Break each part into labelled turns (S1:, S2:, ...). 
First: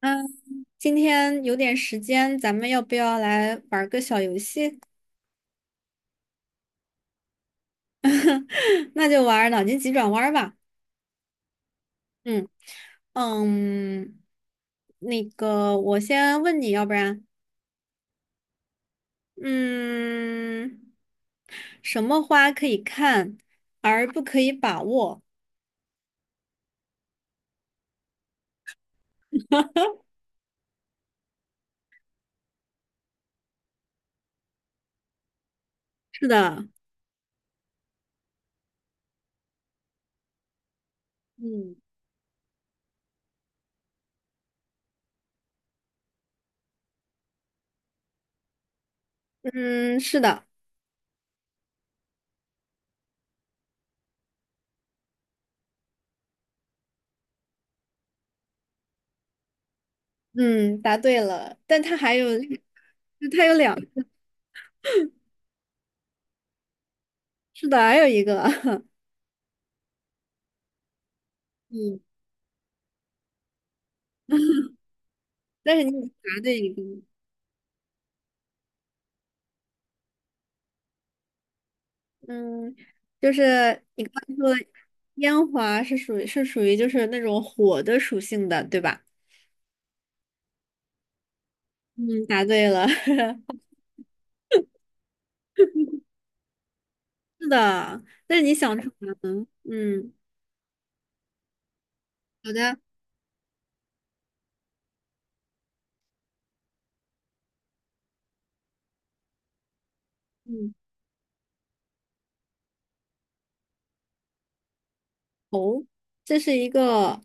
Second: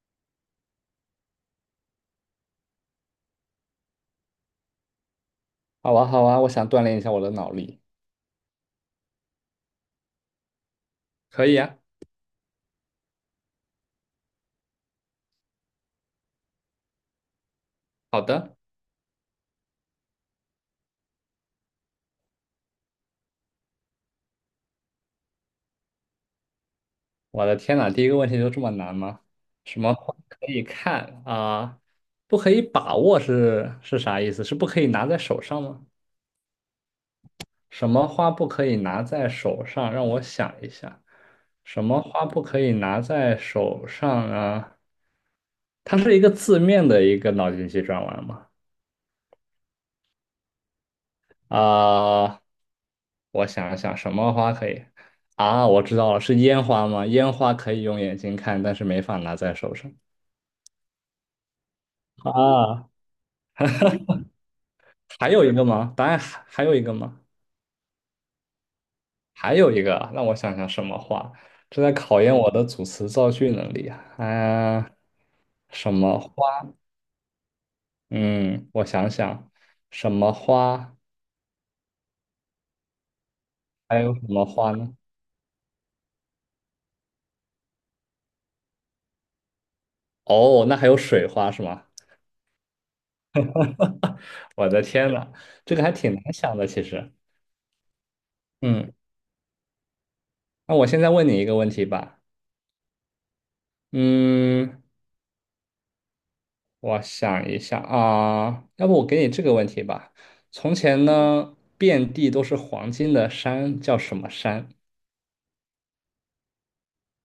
S1: 嗯，今天有点时间，咱们要不要来玩个小游戏？
S2: 好啊，好啊，我想锻炼一下我的脑力。
S1: 那就玩脑筋急转弯儿吧。
S2: 可以啊，
S1: 嗯嗯，那个，我先问你，要不然。
S2: 好的。
S1: 嗯，什么花可以看而不可以把握？
S2: 我的天呐，第一个问题就这么难吗？什么可以看啊？不可以把握是啥意思？是不可以拿在手上吗？
S1: 是的。
S2: 什么花不可以拿在手上？让我想一下，
S1: 嗯
S2: 什么花不可以拿在手上啊？它是一个字面的一个脑筋急转弯吗？
S1: 嗯，是的。
S2: 啊、我想一想什么花可以啊？我知道了，是烟花吗？烟花可以用眼睛看，但是没法拿在手上
S1: 嗯，答对了。但它还有，
S2: 啊。
S1: 它有两，
S2: 还有一个吗？答案还有一个吗？
S1: 是的，还有一个，
S2: 还有一个啊，让我想想什么花？这在
S1: 嗯，
S2: 考验我的组词造句能力啊。啊、
S1: 但是
S2: 什
S1: 你
S2: 么
S1: 答对一
S2: 花？
S1: 个。
S2: 嗯，我想想，什么花？
S1: 嗯，就是
S2: 还
S1: 你刚
S2: 有什
S1: 才
S2: 么
S1: 说的
S2: 花呢？
S1: 烟花是属于就是那种火的属性的，对吧？
S2: 哦，那还有水花是吗？
S1: 嗯，答对了，
S2: 我的天呐，这个还挺难想的，其实。
S1: 是的。那你想出
S2: 嗯，
S1: 来了。嗯，
S2: 那我现在问你一个问题吧。
S1: 好的。
S2: 嗯，我想一下啊，要不我给你这个问题吧。
S1: 嗯，
S2: 从前呢，遍地都是黄金的山叫什么山？
S1: 哦，这是一个，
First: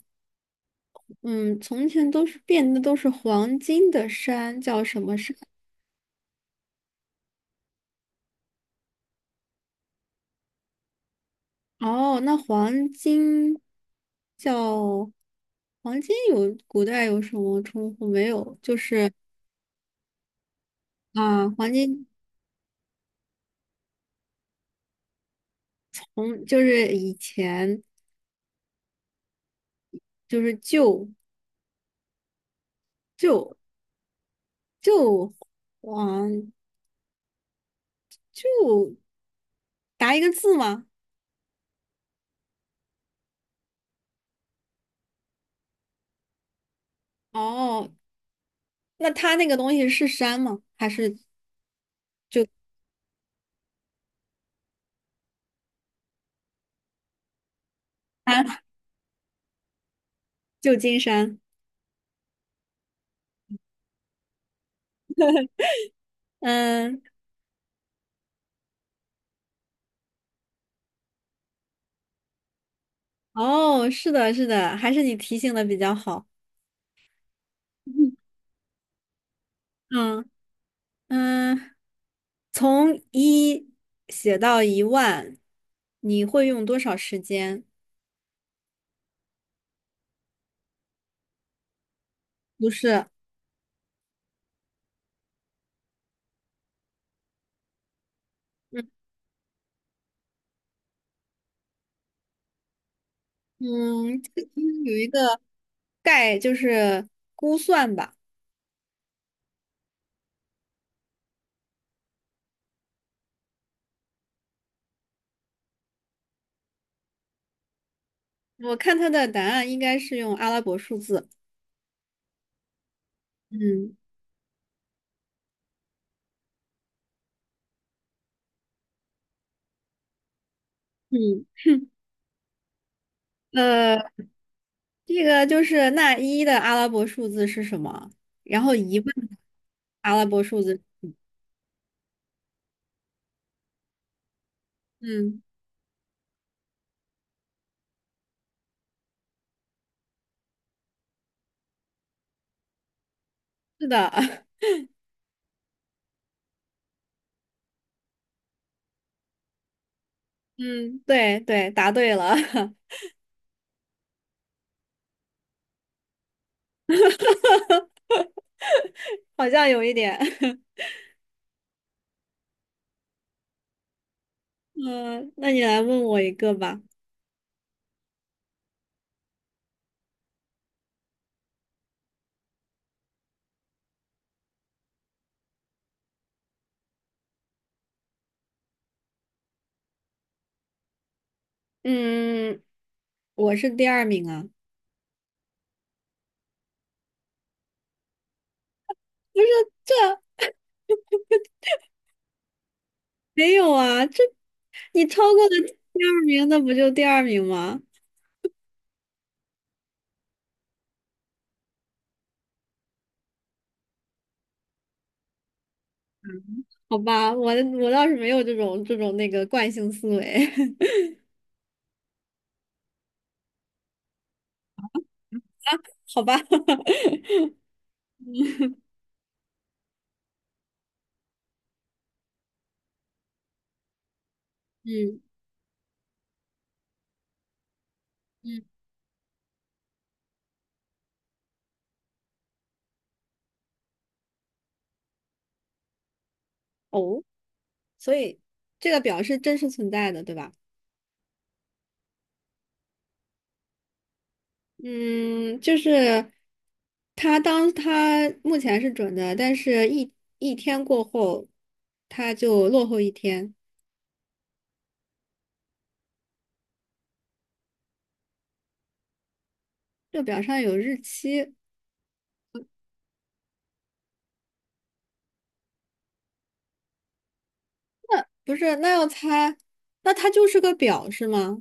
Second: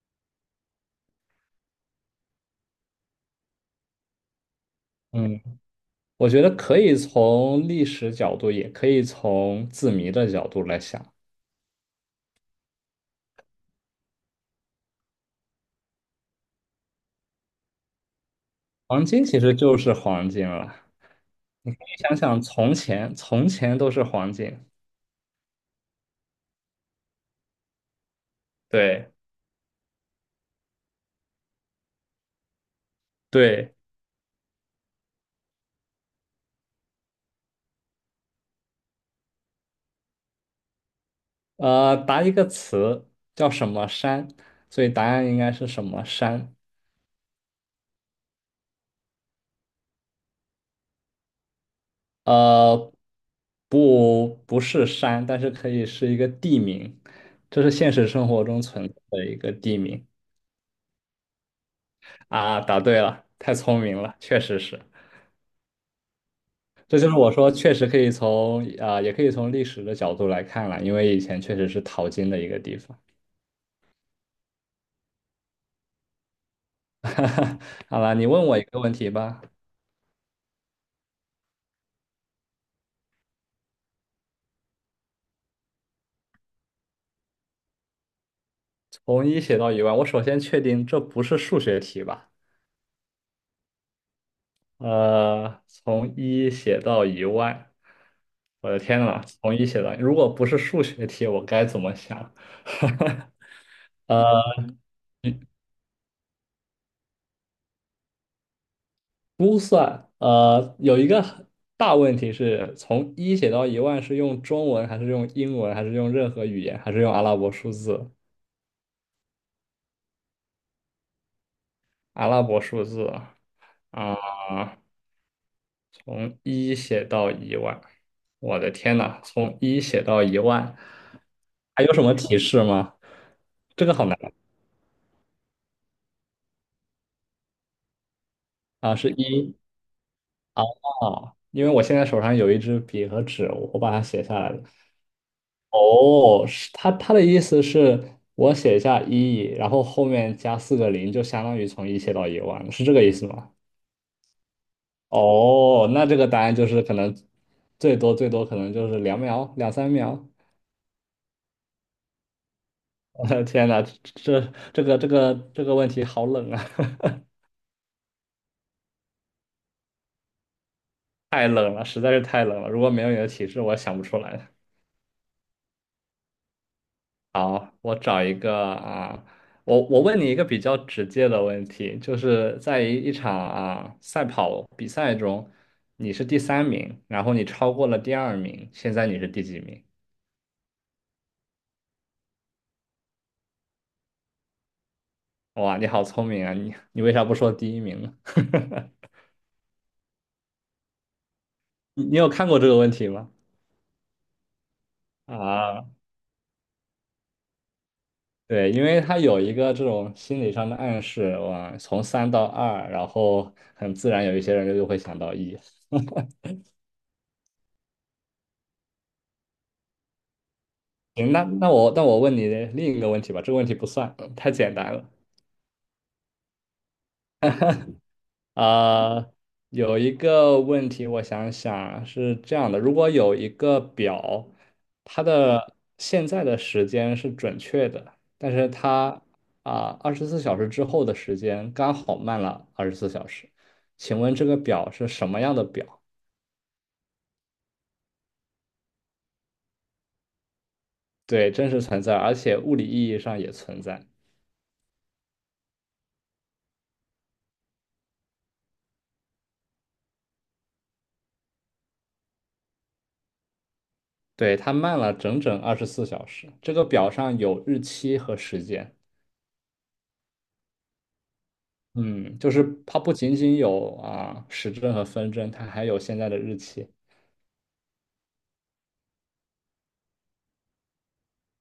S1: 嗯，从前都是变的都是黄金的山，叫什么山？
S2: 嗯，我觉得可以从历史角度，也可以从字谜的角度来想。
S1: 哦，那黄金叫黄金有古代有什么称呼没有？就
S2: 黄
S1: 是
S2: 金其实就是黄金了。
S1: 啊，黄
S2: 你可以
S1: 金
S2: 想想，从前，从前都是黄金。
S1: 从就是以前。
S2: 对
S1: 就是就就
S2: 对，
S1: 就，嗯，就答一个字吗？
S2: 答一个词叫什么山，所以答案应该是什么山？
S1: 哦，那它那个东西是山吗？还是
S2: 呃，不，不是山，但是可以是一个地名，这是现实 生活
S1: 啊，
S2: 中存在的一个地名
S1: 旧金山？
S2: 啊。答对了，太聪明了，确实是。这
S1: 嗯，
S2: 就是我说，确实可以也可以从历史的角度来看了，因为以前确实是淘金的一个地方。
S1: 哦，是的，是的，还是你提醒的比较好。
S2: 好了，你问我一个问题吧，
S1: 嗯嗯，从一写到一万，你会用多少时间？
S2: 从一写到一万，我首先确定这不是数学题吧？
S1: 不是。
S2: 从一写到一万，我的
S1: 嗯
S2: 天呐，从一写到，如果不是数学题，我该怎么想？
S1: 嗯，
S2: 呃
S1: 这个应该有一个概，就是估算吧。
S2: 有一个很大问题是从一写到一万是用中文还是用英文还是用任何语言还是用阿拉伯数字？
S1: 我看他的答案应该是用阿拉伯数字。
S2: 阿拉伯数字
S1: 嗯
S2: 啊，从一写到一万，我的天呐，从一写到一万，
S1: 嗯，
S2: 还有什么提示吗？这个
S1: 呃，
S2: 好难
S1: 这个就是那一的阿拉伯数字是什么？然后
S2: 啊，
S1: 一
S2: 是
S1: 问
S2: 一。
S1: 阿拉伯数字。
S2: 啊，因为我现在手上有一支笔和纸，我把它写下来了。
S1: 嗯，
S2: 哦，是他的意思是我写下一，然后后面加四个零，就相当于从一写到一万，是这个意思吗？
S1: 是的，
S2: 哦，那这个答案就是可能最多最多可能就是两秒两三秒。
S1: 嗯，对对，答对了，
S2: 我的天呐，这这个问题好冷啊，
S1: 好像有一点。
S2: 太冷了，实在是太冷了。如果没有你的提示，我想不出来。
S1: 嗯，那你来问我一个吧。
S2: 好，我找一个啊，我问你一个比较直接的问题，就是在一场赛跑比赛中，你是第三名，然后你超过了第二名，现在你是第几名？
S1: 嗯，我是第二名啊。
S2: 哇，你好聪明啊！你为啥不说第一名呢？
S1: 不是，这
S2: 你有看过这个问题吗？
S1: 没有啊，这你超过了
S2: 啊，
S1: 第二名，那不就第二名吗？
S2: 对，因为他有一个这种心理上的暗示，哇，从三到二，然后很自然有一些人就会想到一。
S1: 好吧，我倒是没有这种那个惯性思维，
S2: 行，那我问你另一个问题吧，这个问题不算，太简单了。
S1: 好吧，
S2: 啊、有一个问题，我想想啊是这样的：如果有一个表，
S1: 嗯
S2: 它的现在的时间是准确的，但
S1: 嗯，
S2: 是它二十四小时之后的时间刚好慢了二十四小时，请问这个表是什么样的表？
S1: 哦，所以这个表是真实存在的，对吧？
S2: 对，真实存在，而且物理意义上也存在。
S1: 嗯，就是它当它目前是准的，但是一天过后，它就落后一天。
S2: 对，它慢了整整二十四小时。这个表上有日期和时间。
S1: 这表上有日期，
S2: 嗯，就是它不仅仅有时针和分针，它还有现在的日期。
S1: 那不是，那要猜，那它就是个表是吗？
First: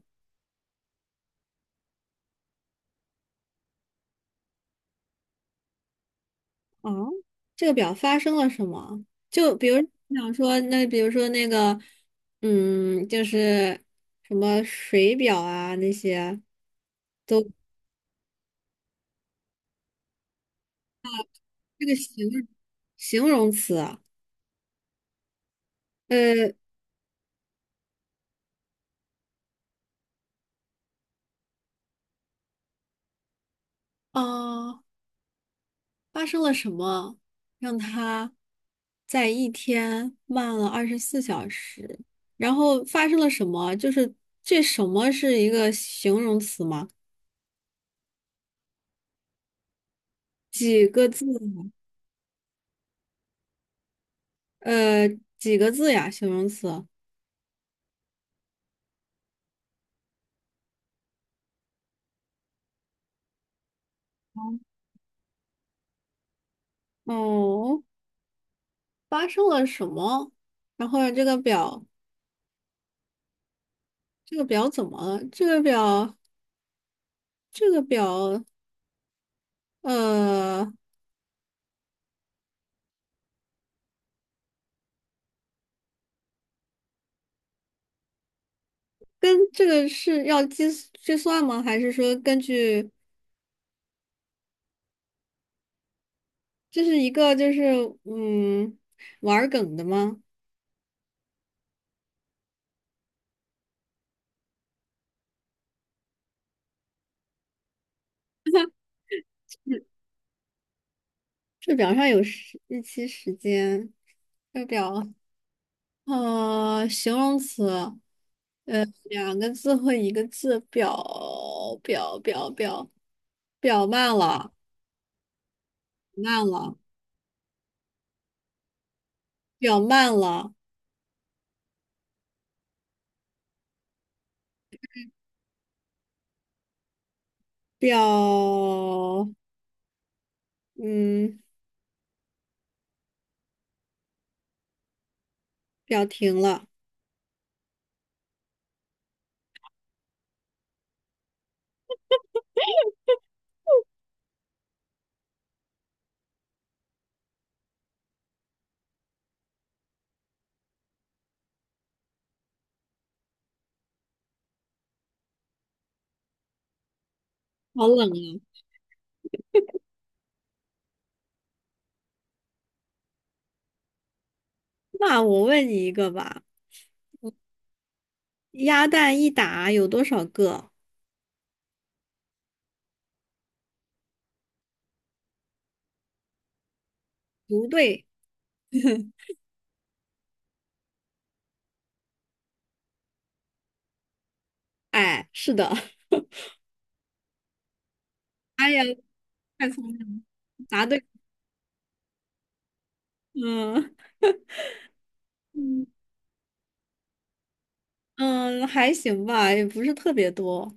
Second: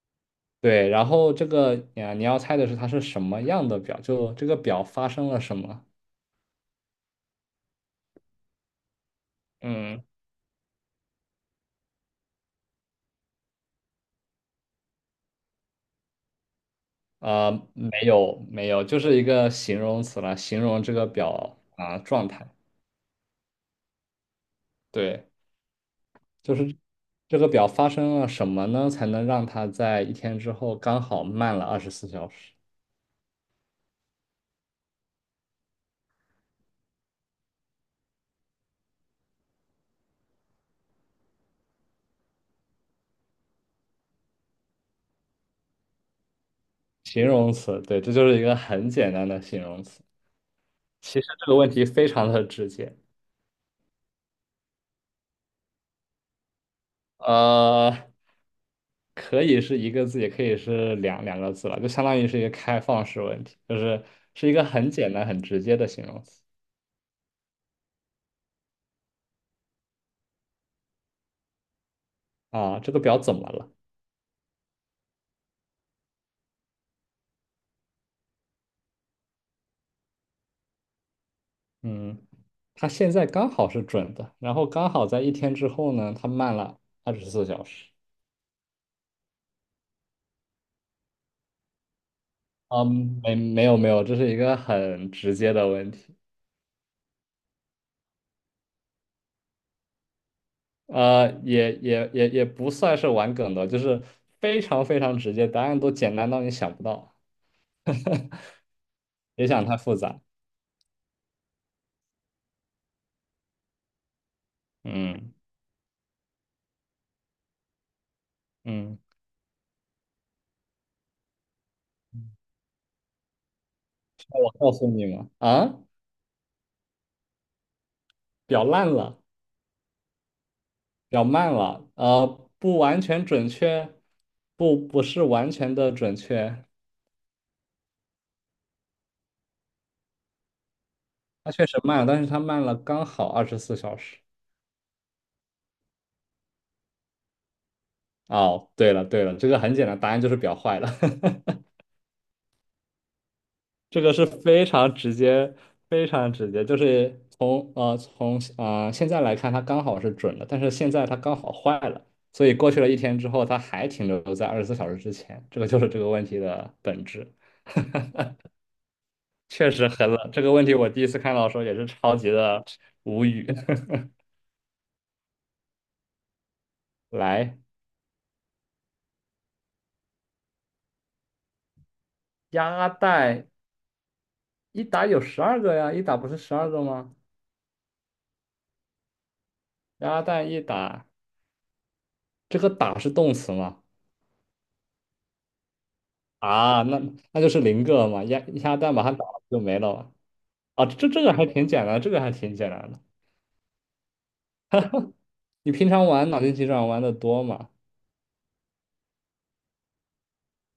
S2: 对，然后这个啊，你要猜的是它是什么样的表，就这个表发生了什么。
S1: 哦，这个表发生了什么？就比如
S2: 嗯，
S1: 想说，那比如说那个，就是什么水表啊那些。都
S2: 没有没有，就是一个形容词了，形容这个表
S1: 这个
S2: 啊状
S1: 形
S2: 态。
S1: 形容词啊
S2: 对，
S1: 呃，
S2: 就是这个表发生了什么呢，才能让它在一天之后刚好慢了二十四小时？
S1: 啊，发生了什么让它在一天慢了24小时？然后发生了什么？就是这什么是一个形容词吗？
S2: 形容词，对，这就是一个很简单的形容词。
S1: 几个
S2: 其
S1: 字？
S2: 实这个问题非常的直接。
S1: 呃，几个字呀？形容词？
S2: 呃，可以是一个字，也可以是两个字了，就相当于是一个开放式问题，就是是一个很简单、很直接的形容词
S1: 哦，发生了什么？然后这个表，
S2: 啊。这个表怎么了？
S1: 怎么了？这个表，这个表，呃，
S2: 嗯，它现在刚好是准的，然后刚好在一天之后呢，它慢了二十四小时。
S1: 跟这个是要计算吗？还是说根据
S2: 嗯，没有没有，这是一个很直接的问题，
S1: 这是一个就是嗯玩儿梗的吗？
S2: 也不算是玩梗的，就是非常非常直接，答案都简单到你想不到，别想太
S1: 嗯
S2: 复杂。
S1: 这表上有时日期、时间，这表
S2: 嗯
S1: 形容词，
S2: 嗯。
S1: 两个字或一个字，表表表表慢了，
S2: 告诉你们啊，
S1: 慢了，
S2: 表烂了，
S1: 表慢了。
S2: 表慢了，不完全准确，不是完全的准确，
S1: 表，嗯，
S2: 它确实慢了，但是它慢了刚好二十四小时。
S1: 表停了。
S2: 哦，对了对了，这个很简单，答案就是表坏了，这个是非常直接，非常直接，就是从现在来看，它刚好是准的，但是现在它刚好坏了，所以过去了一天之后，它还停留在二十四小时之前，这个就是这个问题的本质。
S1: 好冷啊。
S2: 确实很冷。这个问题我第一次看到的时候也是超级的无语。
S1: 那我问你一个吧，
S2: 来，
S1: 鸭蛋一打有多少个？
S2: 鸭蛋一打有十二个呀，一打不是十二个吗？
S1: 不对。
S2: 鸭蛋一打，这个打是动词吗？
S1: 哎，是的。
S2: 啊，那就是零个嘛，鸭
S1: 哎
S2: 鸭
S1: 呀，
S2: 蛋把它打了就
S1: 太
S2: 没
S1: 聪
S2: 了
S1: 明
S2: 嘛。
S1: 了，答
S2: 啊，
S1: 对。
S2: 这个还挺简单，这个还挺简单的。
S1: 嗯
S2: 你
S1: 嗯
S2: 平常玩脑筋急转弯的多吗？
S1: 嗯，还行吧，也不是特别多。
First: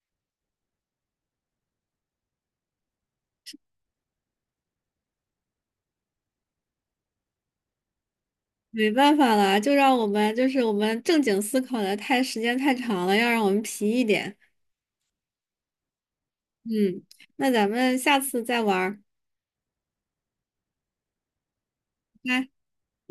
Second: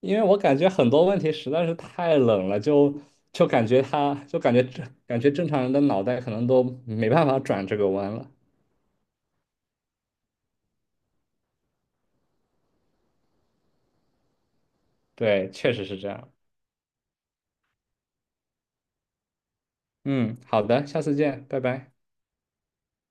S2: 因为我感觉很多问题实在是太冷了，就感觉正常人的脑袋可能都没办法转这个弯了。
S1: 没办法啦，就让我们就是我们正经思考的太时间太长了，要让我们皮一点。
S2: 对，确实是这样。
S1: 嗯，那咱们下次再玩儿。
S2: 嗯，好的，下次见，拜拜。
S1: 拜拜。